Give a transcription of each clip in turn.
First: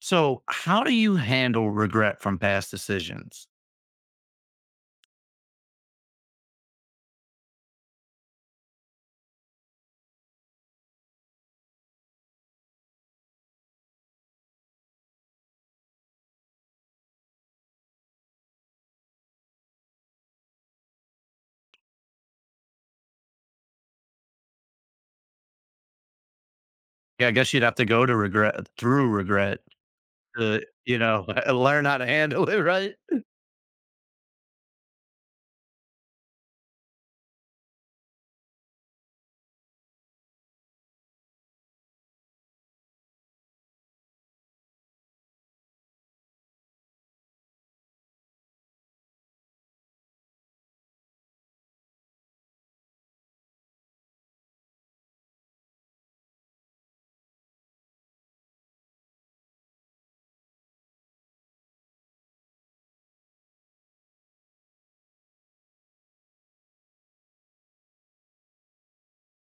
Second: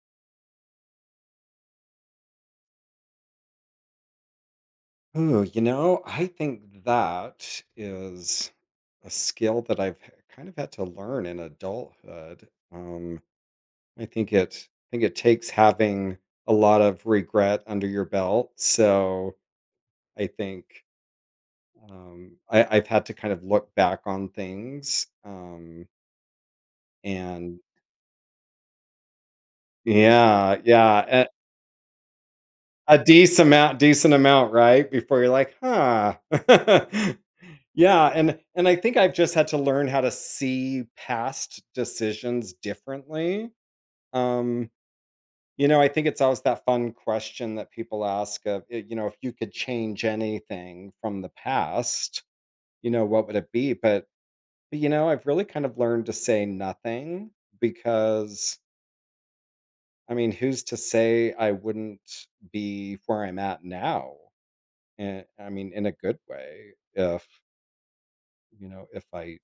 So, how do you handle regret from past decisions? Ooh, you know, I think that is a skill that kind of had to learn in adulthood. I think it takes having a lot of regret under your belt. So I think I've had to kind of look back on things. Um, Yeah, I guess and you'd have to go to regret through regret yeah, to, you know, yeah, learn how to handle it, a, right? a decent amount, right? Before you're like, huh. Yeah, and I think I've just had to learn how to see past decisions differently. Um, I think it's always that fun question that people ask of, you know, if you could change anything from the past, you know, what would it be? But I've really kind of learned to say nothing because I mean, who's to say I wouldn't be where I'm at now? And I mean, in a good way, if you know, if I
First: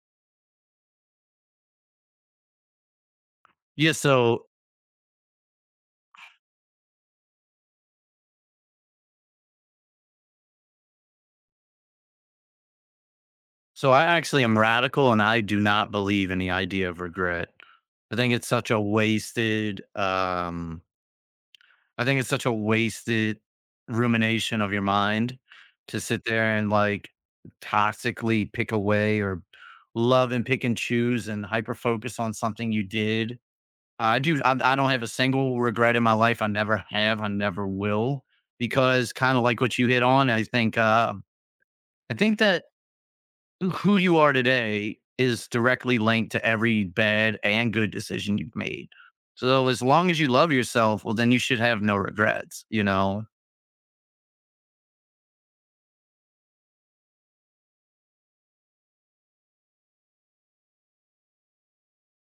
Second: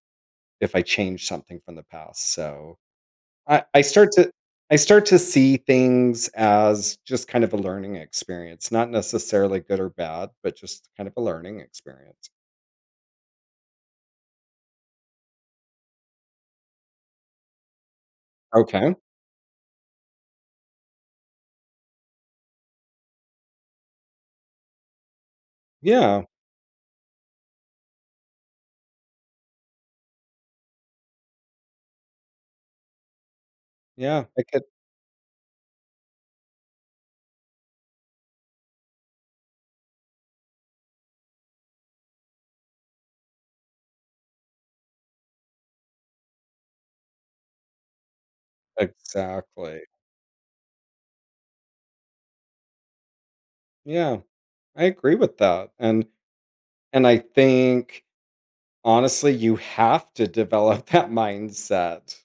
if I change something from the past, so I Yeah, start to so I start to see things as just kind of a learning experience, not necessarily good or bad, but just kind of a learning experience. so I actually am radical and I do not believe in the idea of regret. I think it's such a Okay. wasted um I think it's such a wasted rumination of your mind to Yeah, sit there and like toxically pick away or love and pick and choose and hyper focus on something you did. I yeah, I do. I, could I don't have a single regret in my life. I never have. I never will. Because kind of like what you hit on, I think. I think that who you are today is directly linked to every bad and good decision you've made. So exactly. as long as you love yourself, well, then you should have no regrets. You know. Yeah, I agree with that, and I think, honestly, you have to develop that mindset.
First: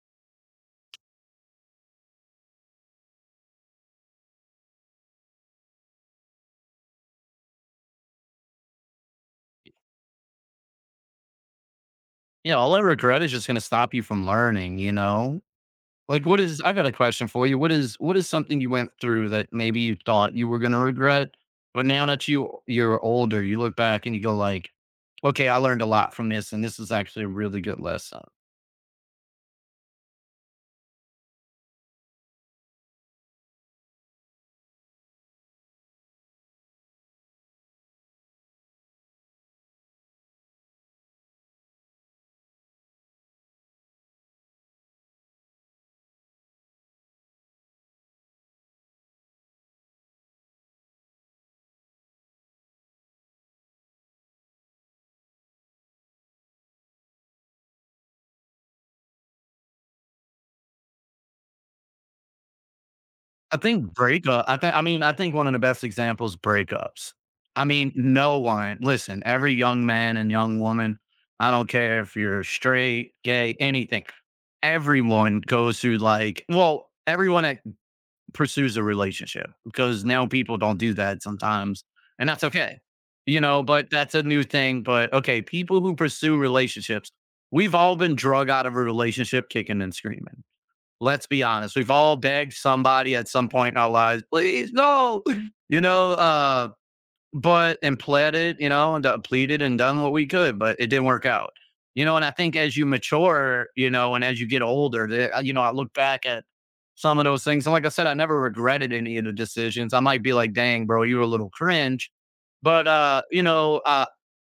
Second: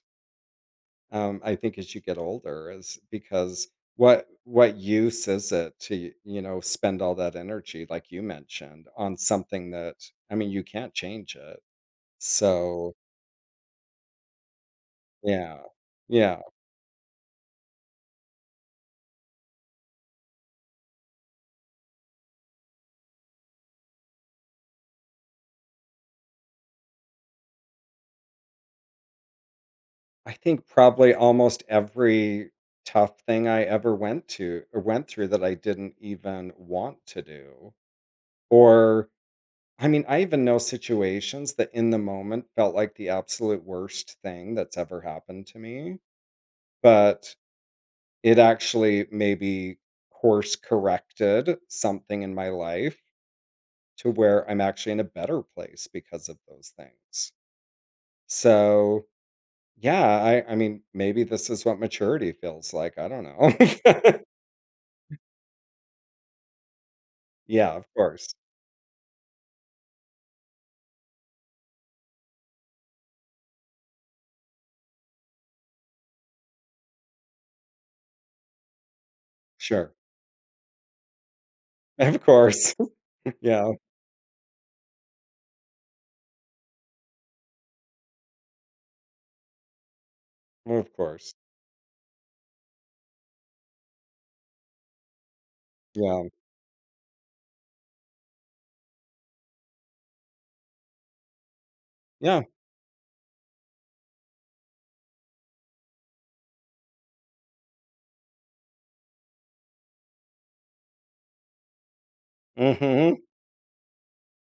I think as you get older is because what use is it to, you know, spend all that energy like you mentioned on something that I mean, you can't change it. Yeah. All I So, regret is just going to stop you from learning. You know. yeah. Like, what Yeah. is I've got a question for you. What is something you went through that maybe you thought you were gonna regret, but now that you're older, you look back and you go like, "Okay, I learned a lot from this, and this is actually a really good lesson." I think probably almost every tough thing I ever went to or went through that I didn't even want to do or I mean, I even know situations that in the moment felt like the absolute worst thing that's ever happened to me, but it actually maybe course corrected something in my life to where I'm actually in a better place because of those things. So, yeah, I mean, maybe this is what maturity feels like, I don't know. I think breakup. I think. I mean, I think one of the best examples breakups. I Yeah, of mean, course. no one. Listen, every young man and young woman. I don't care if you're straight, gay, anything. Everyone goes through like, well, everyone at pursues a relationship Sure. because now people don't do that sometimes, Of and that's course. okay. You know, Yeah, but that's a new thing. But okay, people who pursue relationships, we've all been drug out of a relationship kicking and screaming. of Let's course. be honest. We've all begged somebody at some point in our lives, please, no. You know, Yeah. uh, but and pled it, you know, and pleaded and done what we could, but it didn't work out. You know, and I Yeah. think as you mature, you know, and as you get older, you know, I look back at some of those things. And like I said, I never regretted any of the decisions. I might be like, dang, bro, you were a little cringe. But, Mhm. you know,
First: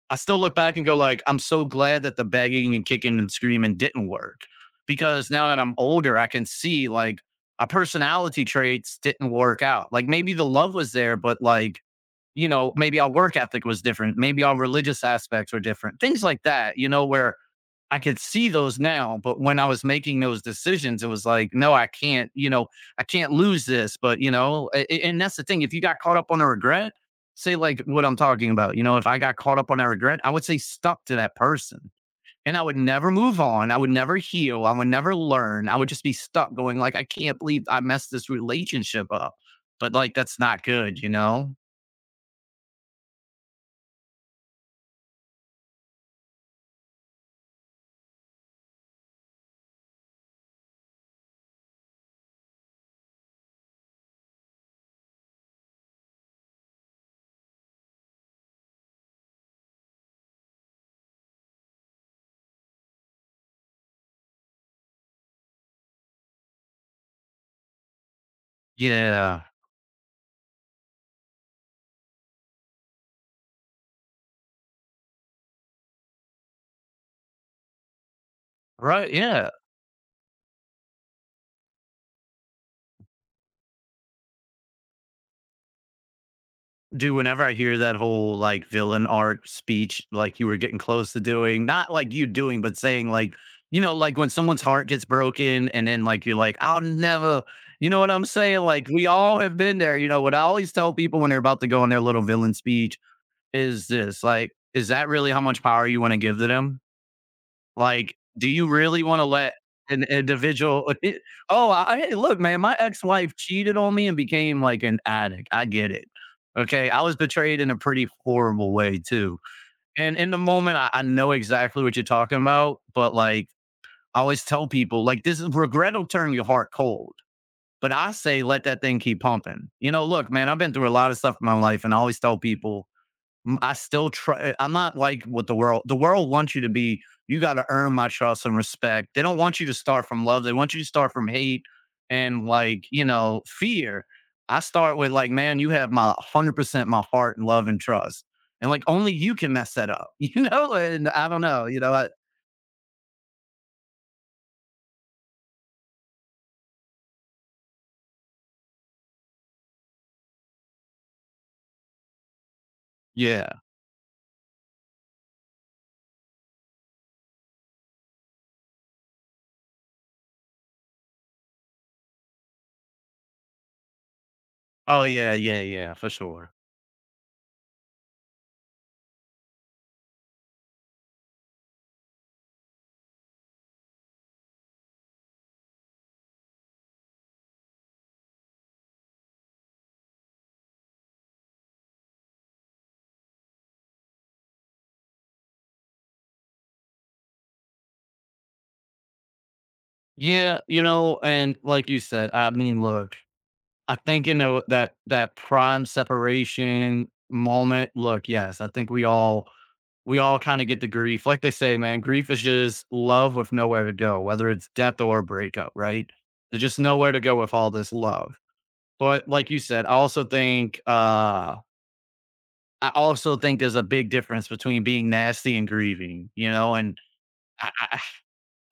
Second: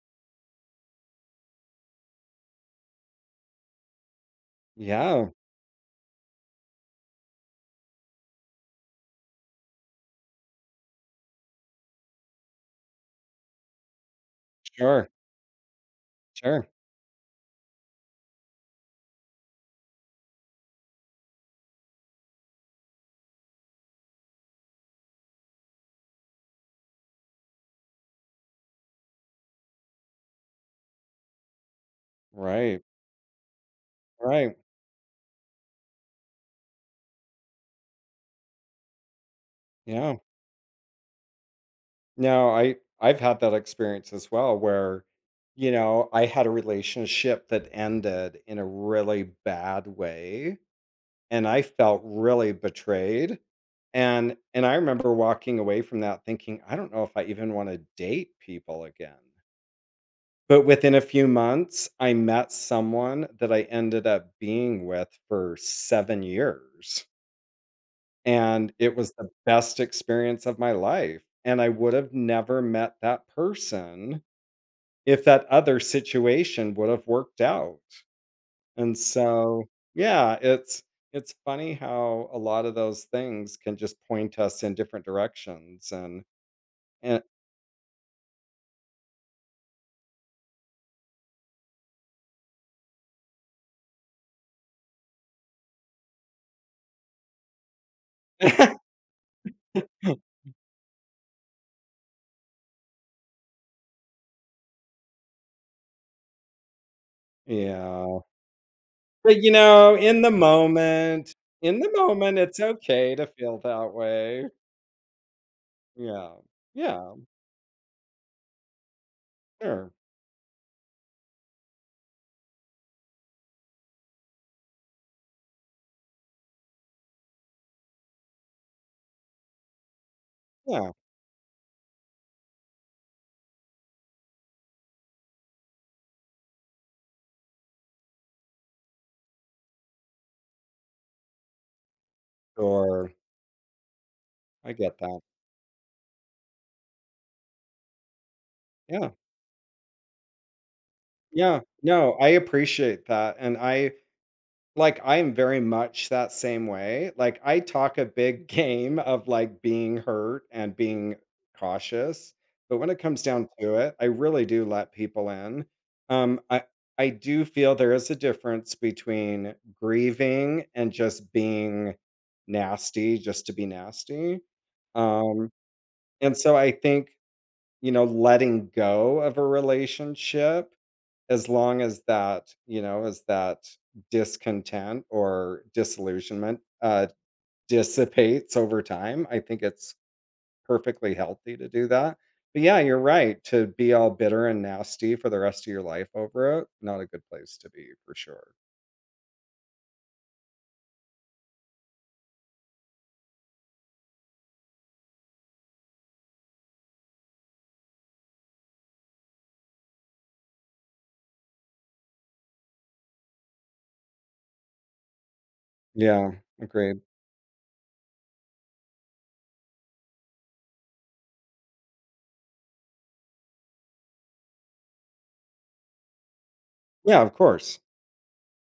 I still look back and go, like, I'm so glad that the begging and kicking and screaming didn't work Yeah, because now that I'm older, I can see like our personality traits didn't work out. Like maybe the love was there, but like, you know, maybe our work ethic was different. Maybe our religious sure, aspects were different. Things like sure. that, you know, where I could see those now. But when I was making those decisions, it was like, no, I can't, you know, I can't lose this. But, you know, and that's the thing. If you got caught up on a regret, say like what I'm talking about, you know, if I got caught up on a regret, I would say stuck to that person. And I would Right, never move on. I would never right. heal. I would never learn. I would just be stuck going like, I can't believe I messed this relationship up. But like, Yeah. that's not good, you know? No, I've had that experience as well where, you know, I had a relationship that ended in a really bad way and I felt really betrayed. And I remember walking away from that thinking, I don't know if I even want to date people again. But within a few months, I met someone that I ended up being with for 7 years. And it was the Yeah. best experience of my life. And I would have never met that person if that other situation would have worked out. And Right, yeah. so, yeah, it's funny how a lot of those things can just point us in different directions Dude, and whenever I hear that whole, like, villain arc speech, like, you were getting close to doing not like you doing, but saying, like, you know, like, when someone's heart gets broken and then, like, you're like, "I'll never" you know what I'm saying? Like, we all have been there, you know, what I always tell people when they're about to go on their little villain speech is this, like, is that really how much power you wanna give to them? Like, yeah. do you really wanna But, you let know, an in the individual moment "Oh, In the I hey, moment, look, it's man, my okay to ex-wife feel cheated that on me and way. became, like, an addict. I get it." Yeah. Okay, I Yeah, was betrayed in a pretty horrible way too, sure. and in the moment, I know exactly what you're talking about, but, like, I always tell people, like, "This is regret'll turn your heart cold," but I say, "Let that thing keep pumping." You know, look, man, I've been through a Yeah, lot of stuff in my life, and I always tell people I still try. I'm not like what the world. The world wants you to be. You got to earn my trust and respect. They don't want you to start from love. They want you to start from hate and like you sure. know fear. I I start get with that. like, man, you have my 100% my heart and love and trust, and like Yeah. only you can mess that up, you know. And I don't Yeah. know, you know. I, No, I appreciate that, and I like, I am very much that same way. Like, I talk a big game of, like, being hurt and being cautious, but when it comes down yeah. to it, I really do let people in. Um, I I do feel there is a difference between grieving and just being nasty just to be nasty. Oh yeah, Um, yeah, yeah, for and sure. so I think, you know, letting go of a relationship as long as that, you know, as that discontent or disillusionment, dissipates over time, I think it's perfectly healthy to do that. But yeah, you're right. To be all bitter and nasty for the rest of your life over it, not a good place to be for sure. Yeah, you know, and like you said, I mean, look, I think, you know, that that prime separation moment, look, yes, I think we all kind of get the grief. Like they say, man, grief is just love with nowhere to go, whether it's death or breakup, right? Yeah, There's just agreed. nowhere to go with all this love. But like you said, I also think there's a big difference between being nasty and grieving, you know, and Yeah, of I, course. I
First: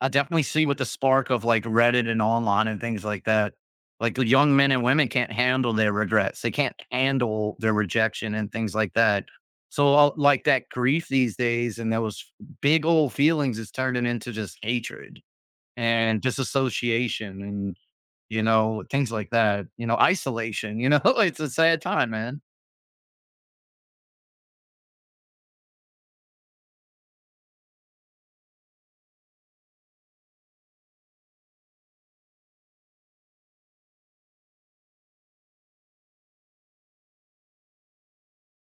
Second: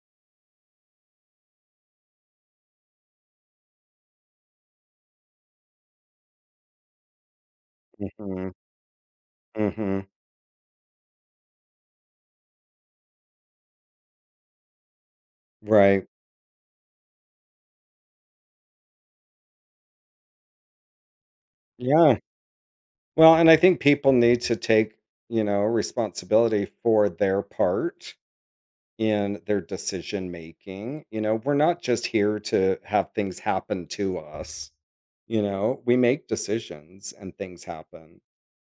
I definitely see with the spark of like Reddit and online and things like that. Like young men and women can't handle their regrets. They can't handle their rejection and Mhm, things like that. So mhm, like that grief these days and those big old feelings is turning into just hatred right. and disassociation and you know things like that. You know isolation. You know it's a sad time, Yeah. man. Well, and I think people need to take, you know, responsibility for their part in their decision making. You know, we're not just here to have things happen to us. You know, we make decisions and things happen.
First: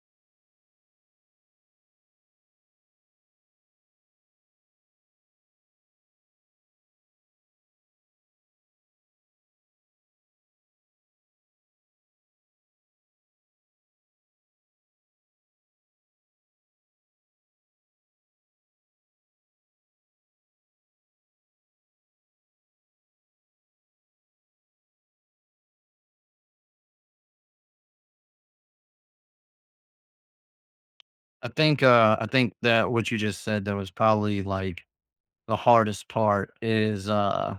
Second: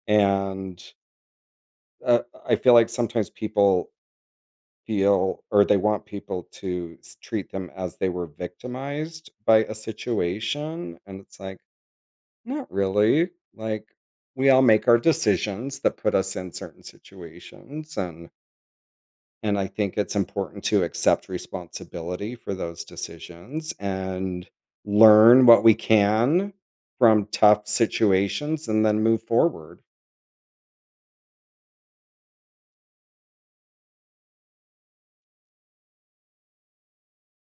And uh, I feel like sometimes people feel or they want people to treat them as they were victimized by a situation. And it's like, not really. Like, we all make our decisions that put us in certain situations. And I think it's important to accept responsibility for those decisions and learn what we can from tough situations and then move forward. I think that what you just said that was probably like the hardest part is uh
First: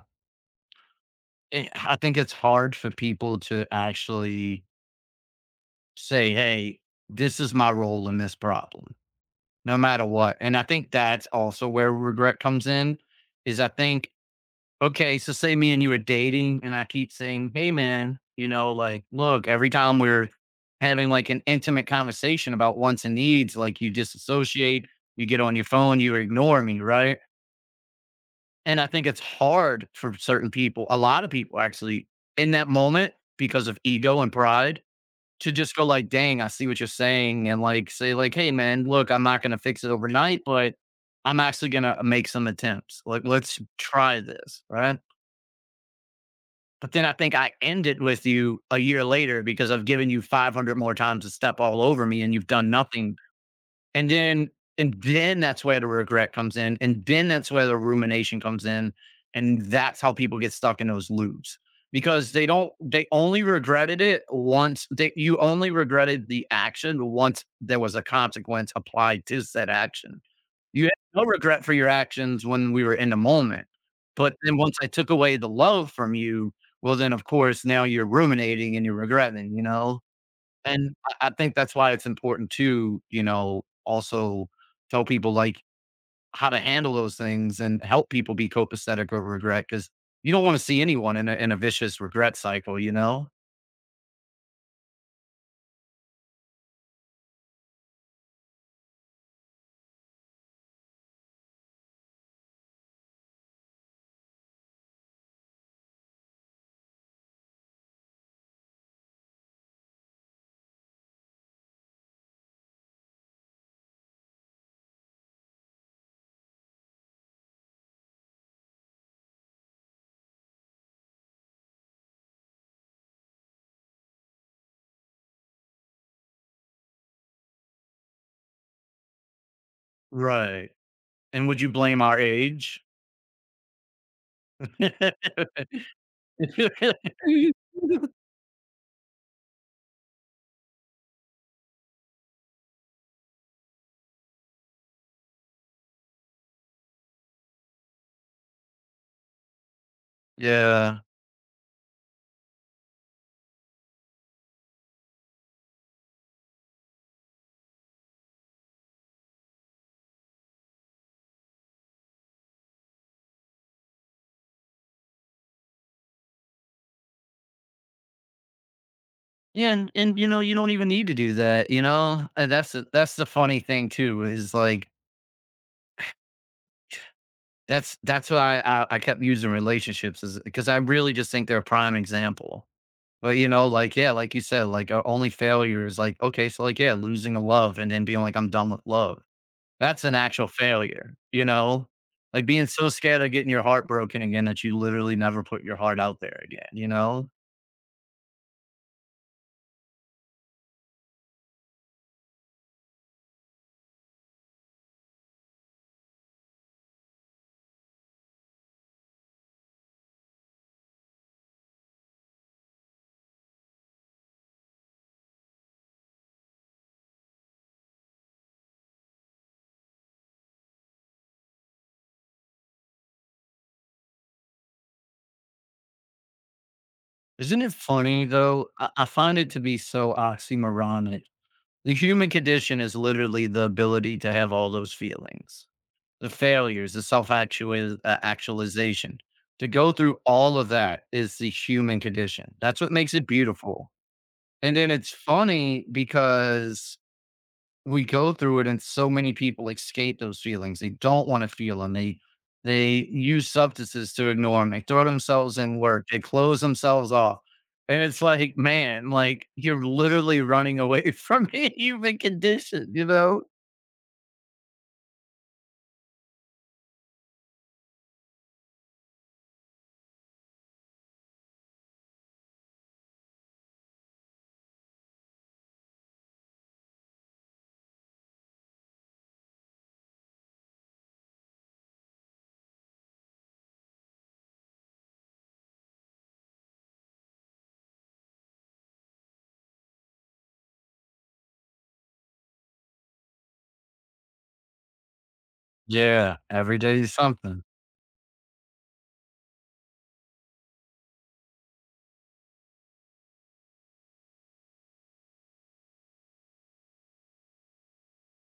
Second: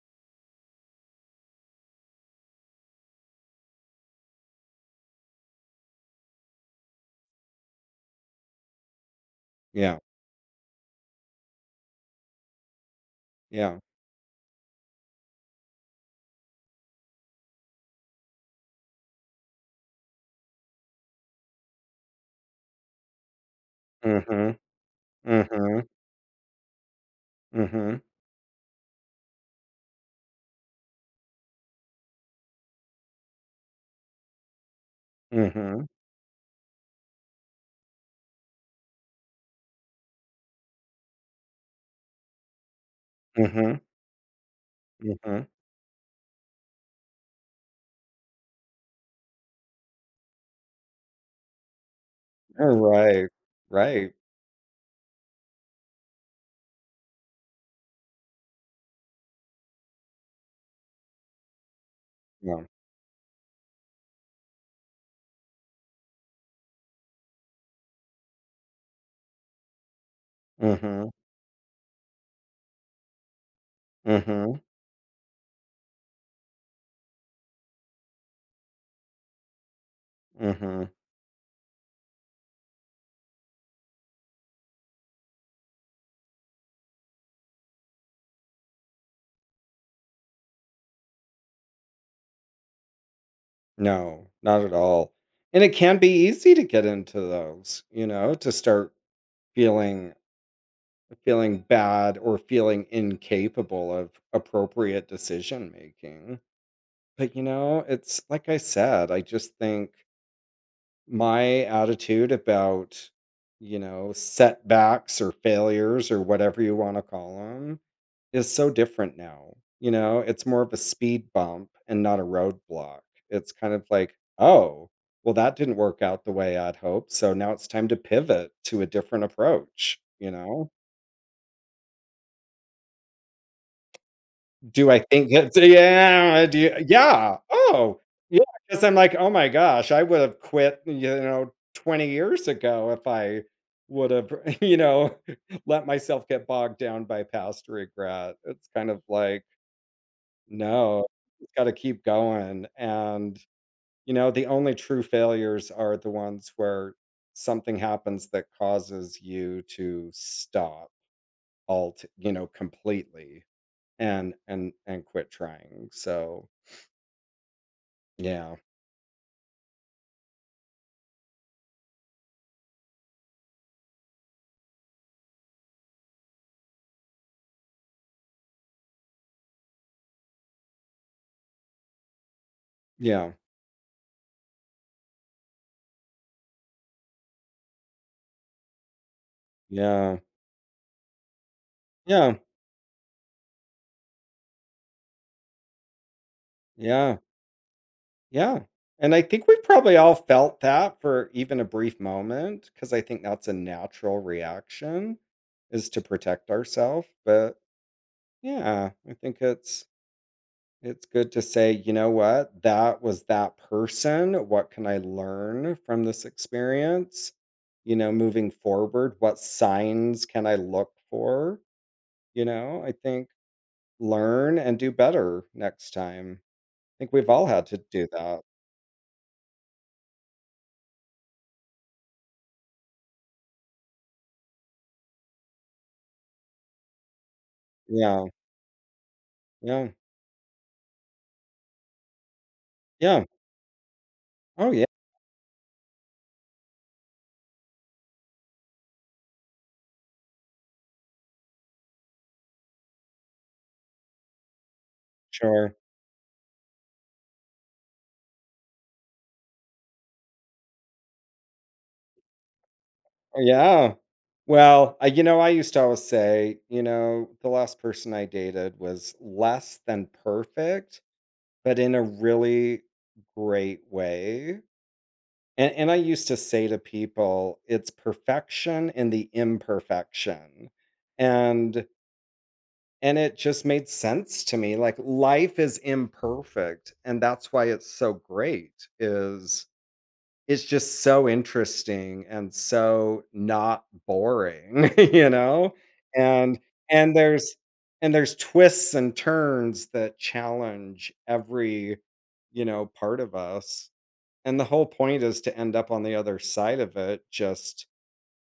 eh, I think it's hard for people to actually say, hey, this is my role in this problem, no Yeah. matter what. And I think that's also where regret comes in is I Yeah. think, okay, so say me and you are dating, and I keep saying, hey, man, you know, like, look, every time we're having like an intimate conversation about wants and needs, like you Mhm. disassociate, you get on your Mhm. phone, you ignore me, right? Mhm. And I think it's hard for certain people, a lot of people actually, in that moment because of ego and pride to just go Mhm. like, "Dang, I see what you're saying," and like say like, "Hey, man, look, I'm not gonna fix it overnight, but I'm actually gonna make some attempts. Like, let's Mhm. try this, right?" Mhm. But then I think I end it with you a year later because I've given you 500 more times to step all over me and you've done All nothing right. and Right. then and then that's where the regret comes in, and then that's where the rumination comes in, and that's how people get stuck in those loops because they Yeah. don't they only regretted it once they you only regretted the action once there was a consequence applied to said action. You had Mhm. no regret for your actions when we were in the moment. But then Mhm. once I took away the love from you, well then of course now you're ruminating and you're regretting, you know? Mhm. And I think that's why it's important to, you know, also tell people, like, how to handle those things and help people be copacetic over regret because you don't wanna see anyone in a vicious regret cycle, you know? No, not at all. And it can be easy to get into those, you know, to start feeling feeling bad or feeling incapable of appropriate decision making. But, you know, it's like I said, I just think my attitude about, you know, setbacks or failures or whatever you want to call them is so different now. You know, it's more of a speed bump and not a roadblock. It's kind of like, oh, well, that didn't work out the way I'd hoped. So now it's time to pivot to a different approach, you know? Right. And would you blame our age? Do I think that's yeah, do you yeah, oh, yeah, 'cause I'm like, "Oh my gosh, I would have quit, you know, 20 years ago if I would have, you know, let myself get bogged down by past regret." It's kind of like, Yeah. "No, it's gotta keep going," and, you know, the only true failures are the ones where something happens that causes you to stop alt you know, completely and quit trying, so yeah. Yeah, and you know, you don't even need to do that, you know? And that's the funny thing too is, like, that's why I kept using relationships is because I really just think they're a prime example. Yeah. But, you know, like, yeah, like you said, like, our only failure is like, okay, so, like, yeah, losing a love and then being like, "I'm done with love." That's an Yeah. actual failure, you know? Yeah. Like, being so scared of getting your heart broken again that you literally never put your heart out there again, you Yeah. know? Yeah. And I think we probably all felt that for even a brief moment, because I think that's a natural reaction is to protect ourselves. But yeah, I think it's good to say, you know what, that was that person. What can I learn from this experience? You know, moving forward, what signs can I look for? You know, I think learn and do better next time. Think we've all Isn't had it to do funny, that. though? I find it to be so oxymoronic. The human condition is literally the ability to have all those feelings, the failures, the self Yeah, actualization. To yeah, go through all of that is the human condition. That's what makes yeah. it beautiful. Oh, And yeah, then it's funny because we go through it, and so many people escape those feelings. They don't want to feel them. They use substances to ignore them. They throw themselves sure. in work. They close themselves off. And it's like, man, like you're literally running away from the human condition, you Oh, know? yeah. Well, I you know, I used to always say, you know, the last person I dated was less than perfect, but in a really great way. And I used to say to people, it's perfection in the imperfection. And and it just made sense to me. Like life is imperfect, and that's why it's so great is it's just so interesting and so not boring, you know? Yeah, And every day and is there's something. There's twists and turns that challenge every, you know, part of us. And the whole point is to end up on the other side of it, just,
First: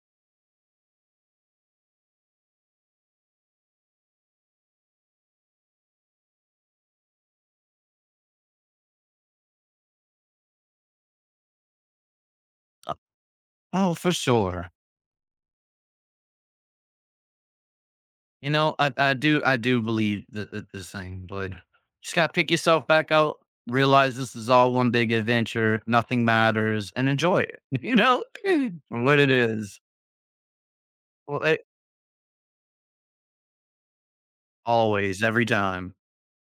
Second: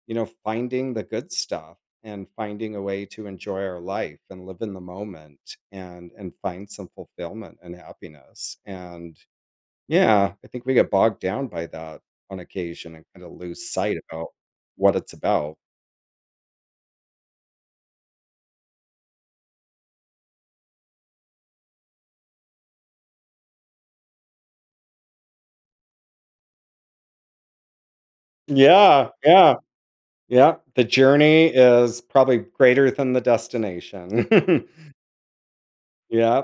you know, finding the good stuff and finding a way to enjoy our life and live in the moment and find some fulfillment and happiness. And yeah, I think we get bogged down by that on occasion Uh, and kinda lose Oh, sight for about sure. what it's about. You know, I do believe that, that the same, but just gotta pick yourself back out, realize this is all one big adventure, nothing matters, and enjoy it. You know, for Yeah, what it yeah, is. yeah. The Well, journey it, is probably greater than the destination. always, every time. Yeah.